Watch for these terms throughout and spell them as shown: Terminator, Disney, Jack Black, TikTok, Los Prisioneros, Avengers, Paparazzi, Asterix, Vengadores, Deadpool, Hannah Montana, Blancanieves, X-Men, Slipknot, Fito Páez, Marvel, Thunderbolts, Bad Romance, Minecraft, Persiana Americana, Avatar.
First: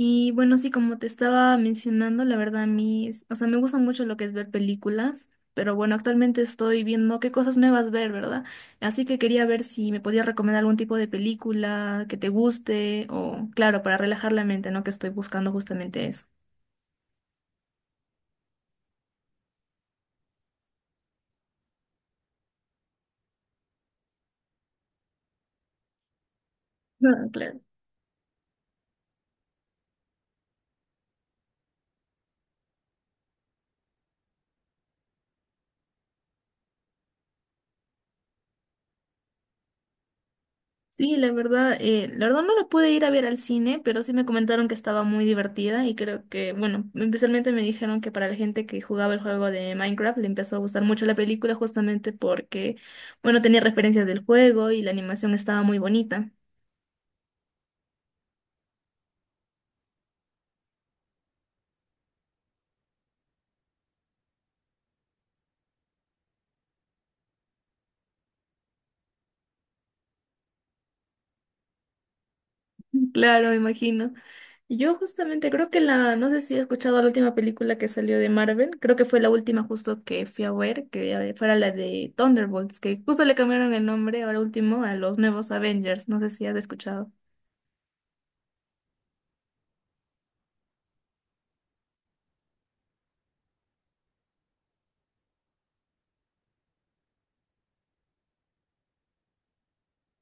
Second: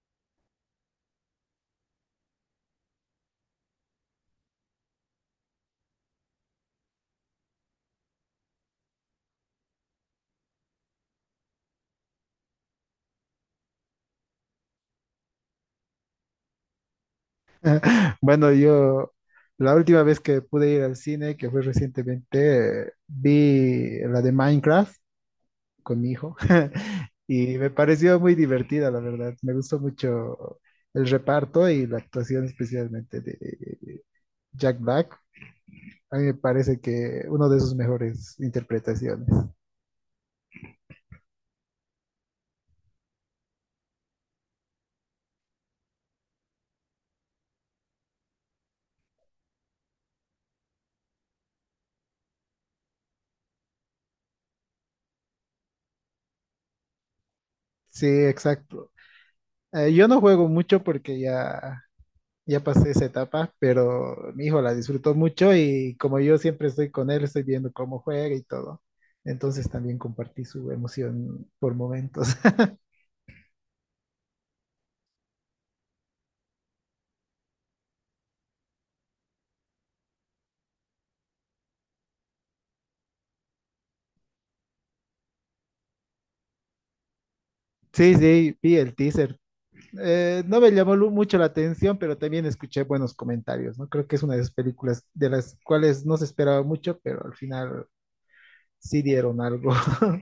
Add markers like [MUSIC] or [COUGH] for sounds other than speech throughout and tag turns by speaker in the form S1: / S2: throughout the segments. S1: Y bueno, sí, como te estaba mencionando, la verdad a mí, o sea, me gusta mucho lo que es ver películas, pero bueno, actualmente estoy viendo qué cosas nuevas ver, ¿verdad? Así que quería ver si me podías recomendar algún tipo de película que te guste o, claro, para relajar la mente, ¿no? Que estoy buscando justamente eso.
S2: Bueno, yo la última vez que pude ir al cine, que fue recientemente, vi la de Minecraft con mi hijo [LAUGHS]
S1: [LAUGHS]
S2: y
S1: Claro.
S2: me pareció muy divertida, la verdad. Me gustó mucho el reparto y la actuación especialmente de Jack Black. A mí me parece que uno de sus mejores interpretaciones.
S1: Sí, la verdad no la pude ir a ver al cine, pero sí me comentaron que estaba muy divertida y creo que, bueno, especialmente me dijeron que para la gente que jugaba el juego de Minecraft le empezó a gustar mucho la película justamente porque, bueno, tenía referencias del juego y la animación estaba muy bonita.
S2: Sí, exacto. Yo no juego mucho porque ya pasé esa etapa, pero mi hijo la disfrutó mucho y como yo siempre estoy con él, estoy viendo cómo juega y todo. Entonces también compartí su emoción por momentos. [LAUGHS]
S1: [LAUGHS] Claro, me imagino. Yo justamente creo que la, no sé si he escuchado la última película que salió de Marvel, creo que fue la última justo que fui a ver, que fuera la de Thunderbolts, que justo le cambiaron el nombre ahora último a los nuevos Avengers, no sé si has escuchado.
S2: Sí, sí, vi el teaser. No me llamó mucho la atención, pero también escuché buenos comentarios, ¿no? Creo que es una de esas películas de las cuales no se esperaba mucho, pero al final sí dieron algo. [LAUGHS]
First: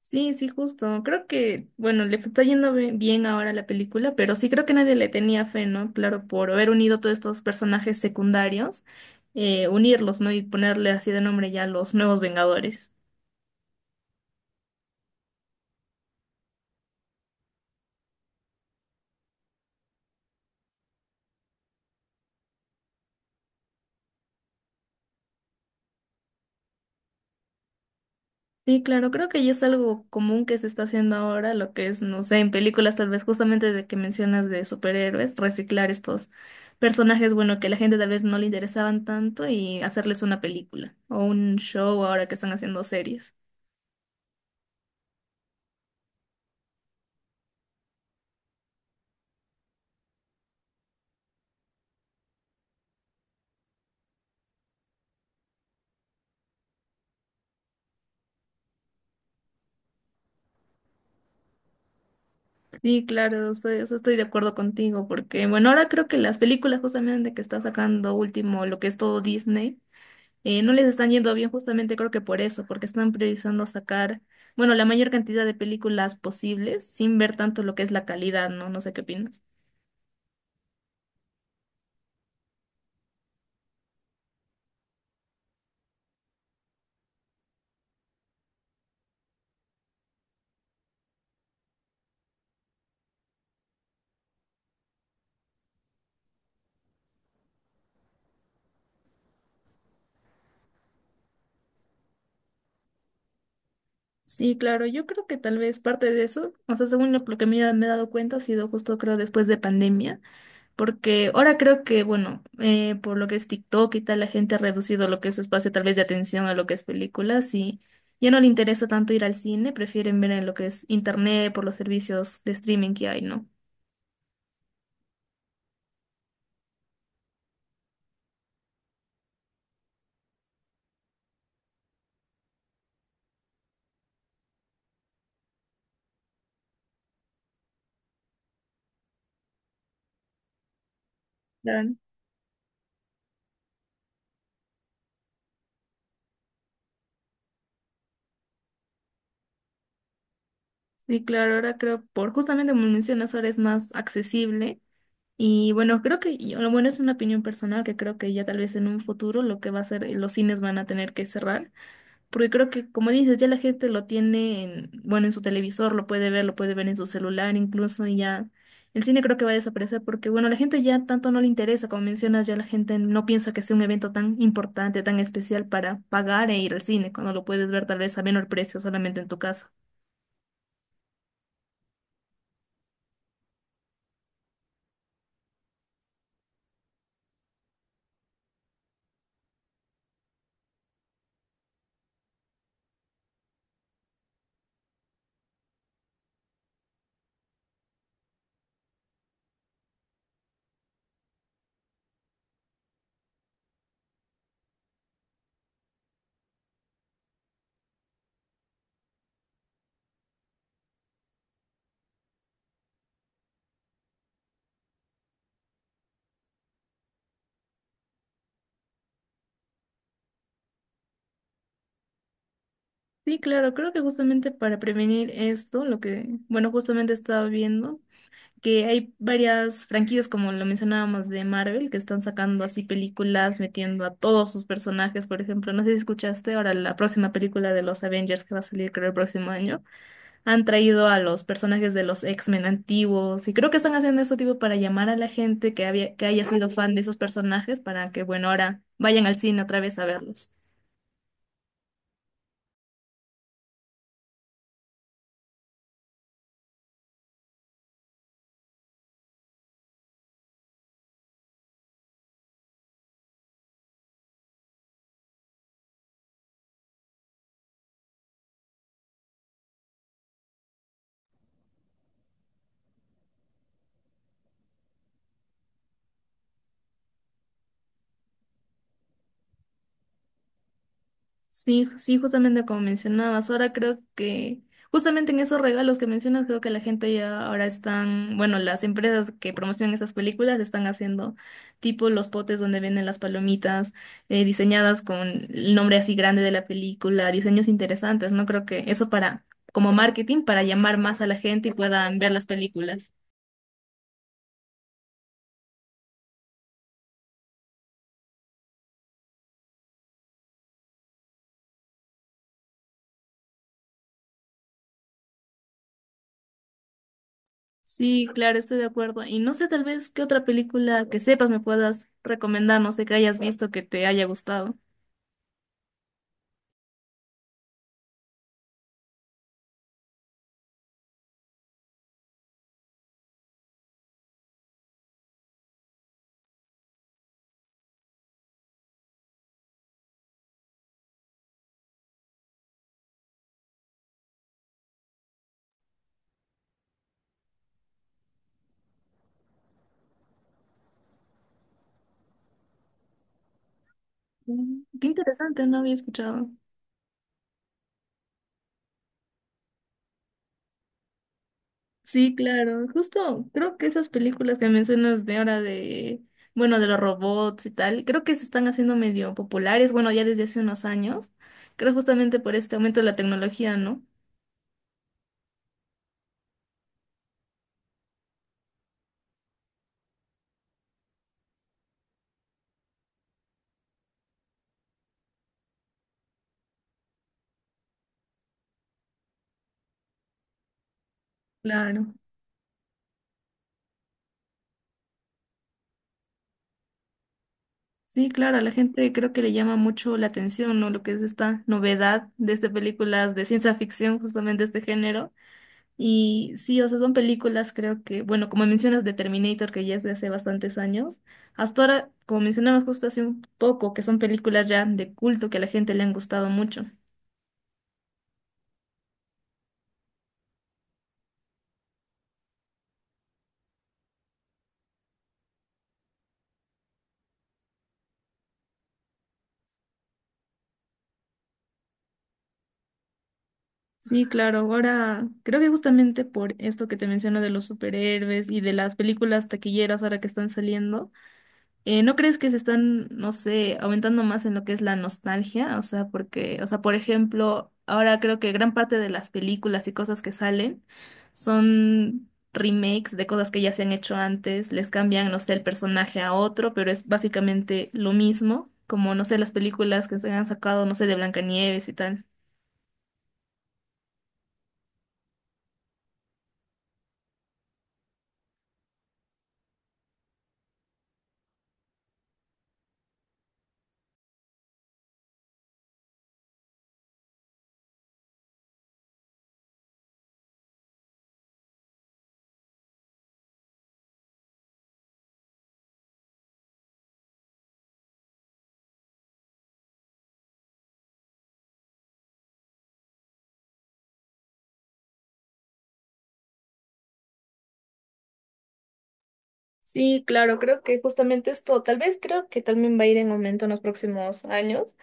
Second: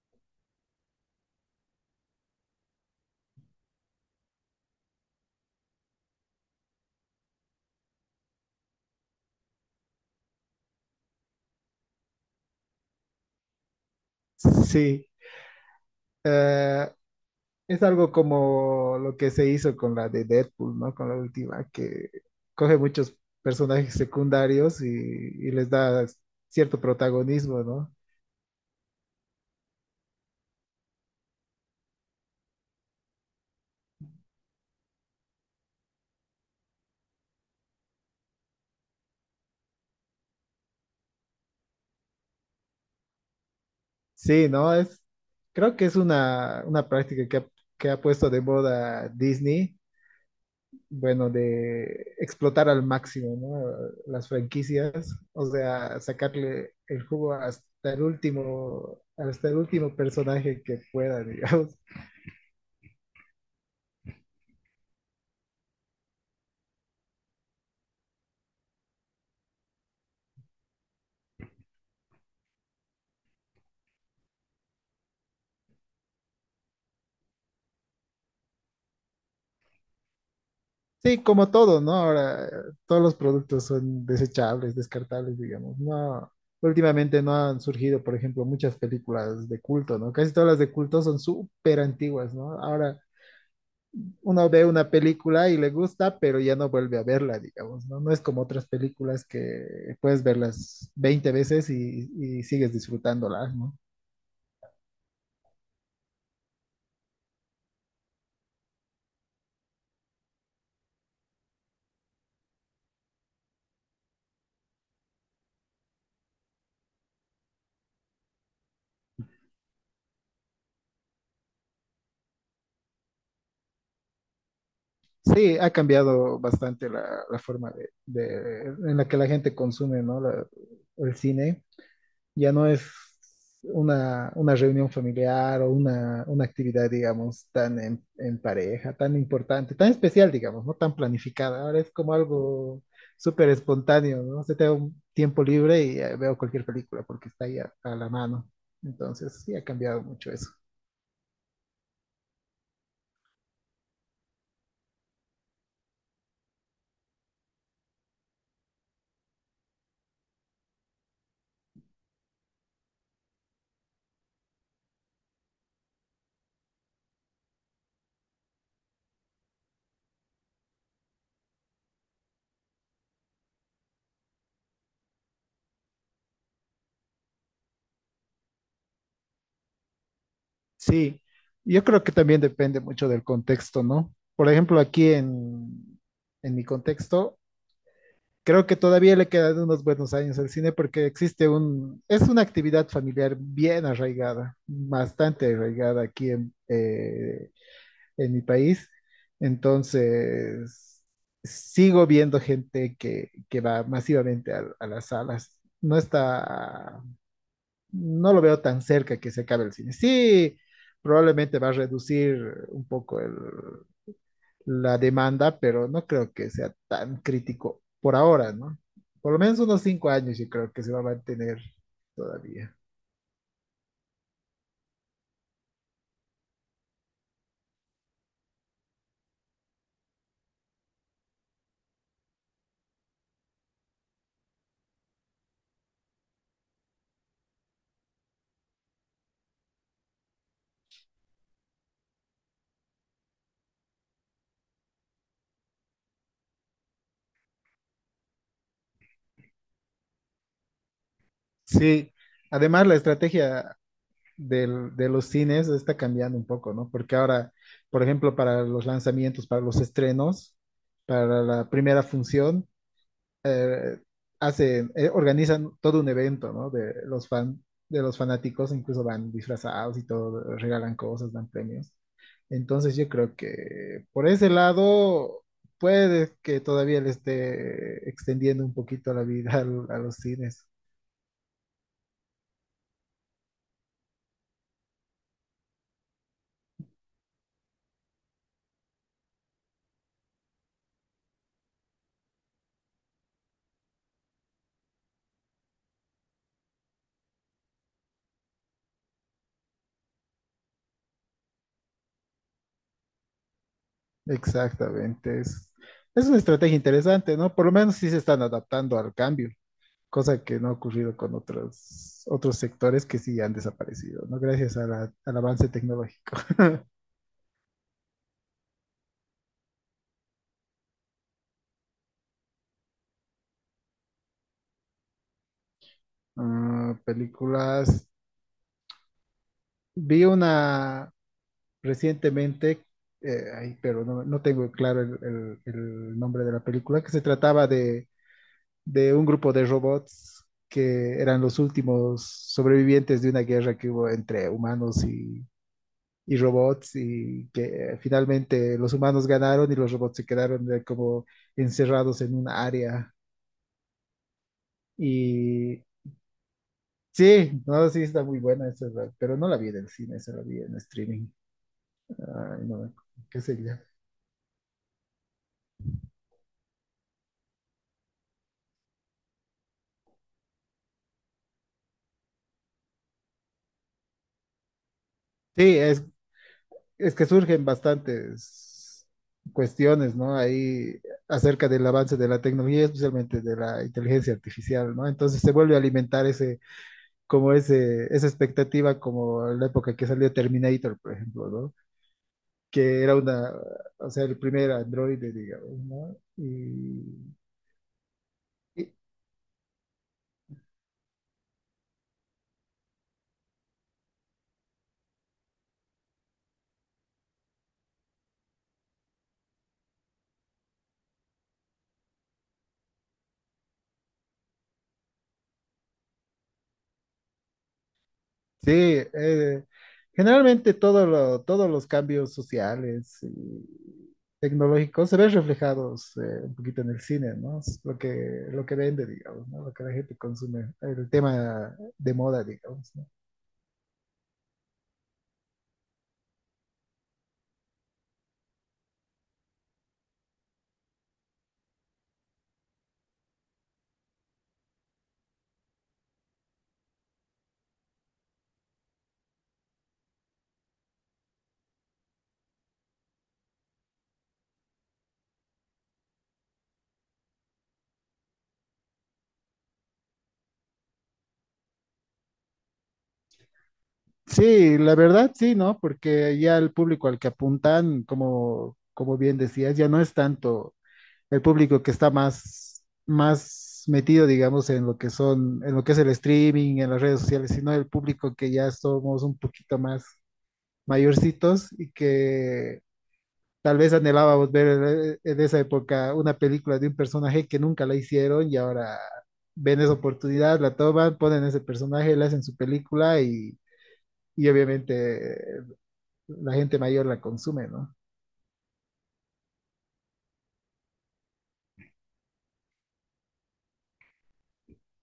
S1: Sí, sí, justo. Creo que, bueno, le está yendo bien ahora a la película, pero sí creo que nadie le tenía fe, ¿no? Claro, por haber unido todos estos personajes secundarios, unirlos, ¿no? Y ponerle así de nombre ya los nuevos Vengadores.
S2: Sí. Eh, Es algo como lo que se hizo con la de Deadpool, ¿no? Con la última, que coge muchos personajes secundarios y les da cierto protagonismo, ¿no?
S1: Sí, claro, creo que ya es algo común que se está haciendo ahora, lo que es, no sé, en películas tal vez justamente de que mencionas de superhéroes, reciclar estos personajes, bueno, que a la gente tal vez no le interesaban tanto y hacerles una película o un show ahora que están haciendo series.
S2: Sí, ¿no? Creo que es una práctica que ha puesto de moda Disney, bueno, de explotar al máximo, ¿no? Las franquicias, o sea, sacarle el jugo hasta el último personaje que pueda, [LAUGHS] digamos.
S1: Sí, claro, estoy, o sea, estoy de acuerdo contigo, porque bueno, ahora creo que las películas justamente que está sacando último, lo que es todo Disney, no les están yendo bien justamente creo que por eso, porque están priorizando sacar, bueno, la mayor cantidad de películas posibles sin ver tanto lo que es la calidad, ¿no? No sé qué opinas.
S2: Sí, como todo, ¿no? Ahora todos los productos son desechables, descartables, digamos. No, últimamente no han surgido, por ejemplo, muchas películas de culto, ¿no? Casi todas las de culto son súper antiguas, ¿no? Ahora uno ve una película y le gusta, pero ya no vuelve a verla, digamos, ¿no? No es como otras películas que puedes verlas 20 veces y sigues disfrutándolas, ¿no?
S1: Sí, claro, yo creo que tal vez parte de eso, o sea, según lo que me, me he dado cuenta, ha sido justo creo después de pandemia. Porque ahora creo que, bueno, por lo que es TikTok y tal, la gente ha reducido lo que es su espacio tal vez de atención a lo que es películas y ya no le interesa tanto ir al cine, prefieren ver en lo que es internet por los servicios de streaming que hay, ¿no?
S2: Sí, ha cambiado bastante la forma en la que la gente consume, ¿no? El cine. Ya no es una reunión familiar o una actividad, digamos, en pareja, tan importante, tan especial, digamos, no tan planificada. Ahora es
S1: Claro.
S2: como algo súper espontáneo, ¿no? Se te da un tiempo libre y veo cualquier película porque está ahí a la mano. Entonces, sí ha cambiado mucho eso.
S1: Sí, claro, ahora creo por justamente como mencionas, ahora es más accesible y bueno, creo que y lo bueno es una opinión personal que creo que ya tal vez en un futuro lo que va a ser los cines van a tener que cerrar. Porque creo que, como dices, ya la gente lo tiene en, bueno, en su televisor, lo puede ver en su celular incluso, y ya el cine creo que va a desaparecer porque, bueno, la gente ya tanto no le interesa, como mencionas, ya la gente no piensa que sea un evento tan importante, tan especial para pagar e ir al cine, cuando lo puedes ver tal vez a menor precio solamente en tu casa.
S2: Sí, yo creo que también depende mucho del contexto, ¿no? Por ejemplo, en mi contexto, creo que todavía le quedan unos buenos años al cine porque es una actividad familiar bien arraigada, bastante arraigada en mi país. Entonces, sigo viendo gente que va masivamente a las salas. No lo veo tan cerca que se acabe el cine. Sí, probablemente va a reducir un poco la demanda, pero no creo que sea tan crítico por ahora, ¿no? Por lo menos unos 5 años yo creo que se va a mantener todavía.
S1: Sí, claro, creo que justamente para prevenir esto, lo que, bueno, justamente estaba viendo que hay varias franquicias, como lo mencionábamos, de Marvel, que están sacando así películas, metiendo a todos sus personajes, por ejemplo, no sé si escuchaste, ahora la próxima película de los Avengers que va a salir creo el próximo año, han traído a los personajes de los X-Men antiguos, y creo que están haciendo eso tipo para llamar a la gente que había, que haya sido fan de esos personajes, para que, bueno, ahora vayan al cine otra vez a verlos.
S2: Sí, además la estrategia de los cines está cambiando un poco, ¿no? Porque ahora, por ejemplo, para los lanzamientos, para los estrenos, para la primera función, eh, organizan todo un evento, ¿no? De los fanáticos, incluso van disfrazados y todo, regalan cosas, dan premios. Entonces yo creo que por ese lado puede que todavía le esté extendiendo un poquito la vida [LAUGHS] los cines.
S1: Sí, sí, justamente como mencionabas, ahora creo que justamente en esos regalos que mencionas, creo que la gente ya ahora están, bueno, las empresas que promocionan esas películas están haciendo tipo los potes donde venden las palomitas diseñadas con el nombre así grande de la película, diseños interesantes, ¿no? Creo que eso para, como marketing, para llamar más a la gente y puedan ver las películas.
S2: Exactamente. Es una estrategia interesante, ¿no? Por lo menos sí se están adaptando al cambio, cosa que no ha ocurrido con otros, otros sectores que sí han desaparecido, ¿no? Gracias a al avance tecnológico.
S1: Sí, claro, estoy de acuerdo. Y no sé, tal vez qué otra película que sepas me puedas recomendar, no sé, que hayas visto que te haya gustado.
S2: Ah, películas. Vi una recientemente, ay, pero no, no tengo claro el nombre de la película, que se trataba de un grupo de robots que eran los últimos sobrevivientes de una guerra que hubo entre humanos y robots y que finalmente los humanos ganaron y los robots se quedaron como encerrados en un área.
S1: Mm, qué interesante, no
S2: Y
S1: había escuchado.
S2: sí, no, sí está muy buena esa, pero no la vi en el cine, esa la vi en streaming.
S1: Sí,
S2: Ay,
S1: claro,
S2: no, qué
S1: justo
S2: sé yo.
S1: creo que esas películas que mencionas de ahora de, bueno, de los robots y tal, creo que se están haciendo medio populares, bueno, ya desde hace unos años, creo justamente por este aumento de la tecnología, ¿no?
S2: Sí, es que surgen bastantes cuestiones, ¿no? Ahí acerca del avance de la tecnología, especialmente de la inteligencia artificial, ¿no? Entonces se vuelve a alimentar esa expectativa, como en la época que salió Terminator, por ejemplo, ¿no?
S1: Claro.
S2: Que era una, o sea, el primer androide, digamos, ¿no?
S1: Sí, claro, a la
S2: Y,
S1: gente creo que le llama mucho la atención, ¿no? Lo que es esta novedad de estas películas de ciencia ficción, justamente este género. Y sí, o sea, son películas, creo que, bueno, como mencionas de Terminator, que ya es de hace bastantes años, hasta ahora, como mencionamos justo hace un poco, que son películas ya de culto que a la gente le han gustado mucho.
S2: Sí, generalmente todos los cambios sociales y tecnológicos se ven reflejados un poquito en el cine, ¿no? Es lo que vende, digamos, ¿no? Lo que la gente consume, el tema de moda, digamos, ¿no?
S1: Sí, claro, ahora creo que justamente por esto que te menciono de los superhéroes y de las películas taquilleras ahora que están saliendo. ¿No crees que se están, no sé, aumentando más en lo que es la nostalgia? O sea, porque, o sea, por ejemplo, ahora creo que gran parte de las películas y cosas que salen son remakes de cosas que ya se han hecho antes, les cambian, no sé, el personaje a otro, pero es básicamente lo mismo, como, no sé, las películas que se han sacado, no sé, de Blancanieves y tal.
S2: Sí, la verdad sí, ¿no? Porque ya el público al que apuntan, como, como bien decías, ya no es tanto. El público que está más metido, digamos, en en lo que es el streaming, en las redes sociales, sino el público que ya somos un poquito más mayorcitos y que tal vez anhelábamos ver en esa época una película de un personaje que nunca la hicieron y ahora ven esa oportunidad, la toman, ponen ese personaje, la hacen su película y obviamente la gente mayor la consume, ¿no?
S1: Sí, claro, creo que justamente esto, tal vez creo que también va a ir en aumento en los próximos años.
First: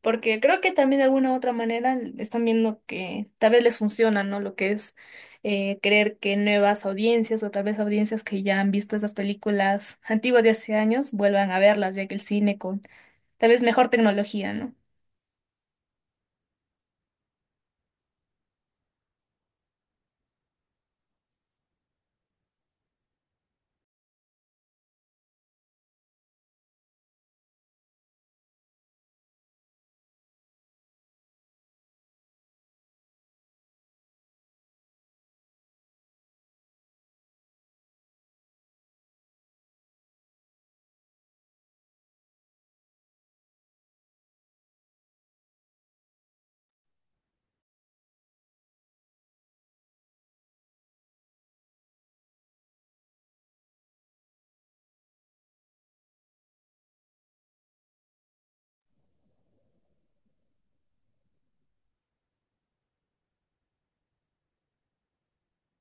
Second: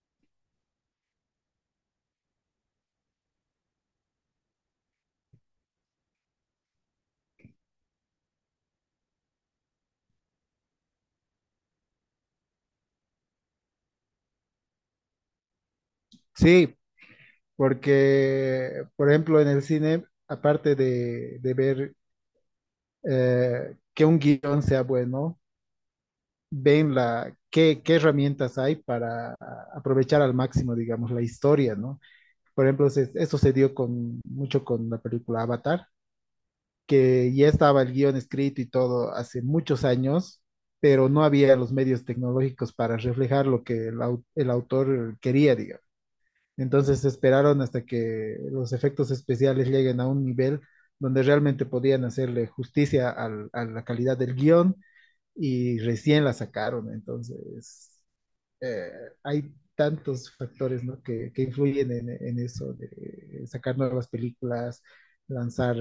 S1: Porque creo que también de alguna u otra manera están viendo que tal vez les funciona, ¿no? Lo que es creer que nuevas audiencias o tal vez audiencias que ya han visto esas películas antiguas de hace años vuelvan a verlas, ya que el cine con tal vez mejor tecnología, ¿no?
S2: Sí, porque, por ejemplo, en el cine, de ver que un guión sea bueno, ven qué herramientas hay para aprovechar al máximo, digamos, la historia, ¿no? Por ejemplo, eso se dio mucho con la película Avatar, que ya estaba el guión escrito y todo hace muchos años, pero no había los medios tecnológicos para reflejar lo que el autor quería, digamos. Entonces esperaron hasta que los efectos especiales lleguen a un nivel donde realmente podían hacerle justicia a la calidad del guión y recién la sacaron. Entonces, eh, hay tantos factores, ¿no? Que influyen en eso de sacar nuevas películas, lanzar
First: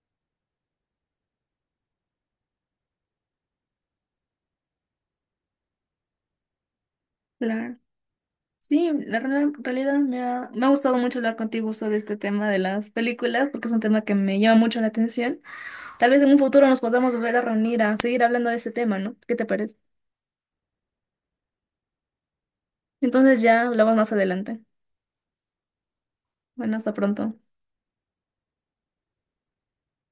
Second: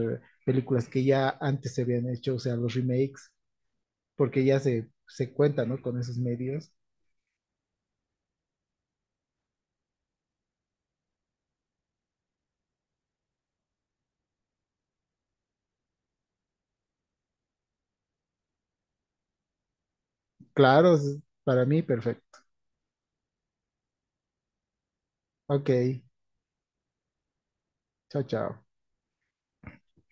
S2: películas que ya antes se habían hecho, o sea, los remakes, porque ya se cuenta, ¿no? con esos medios.
S1: Claro. Sí, la en realidad me ha gustado mucho hablar contigo sobre este tema de las películas, porque es un tema que me llama mucho la atención. Tal vez en un futuro nos podamos volver a reunir a seguir hablando de este tema, ¿no? ¿Qué te parece?
S2: Claro, para mí, perfecto.
S1: Entonces ya hablamos más adelante.
S2: Ok,
S1: Bueno, hasta pronto.
S2: chao, chao.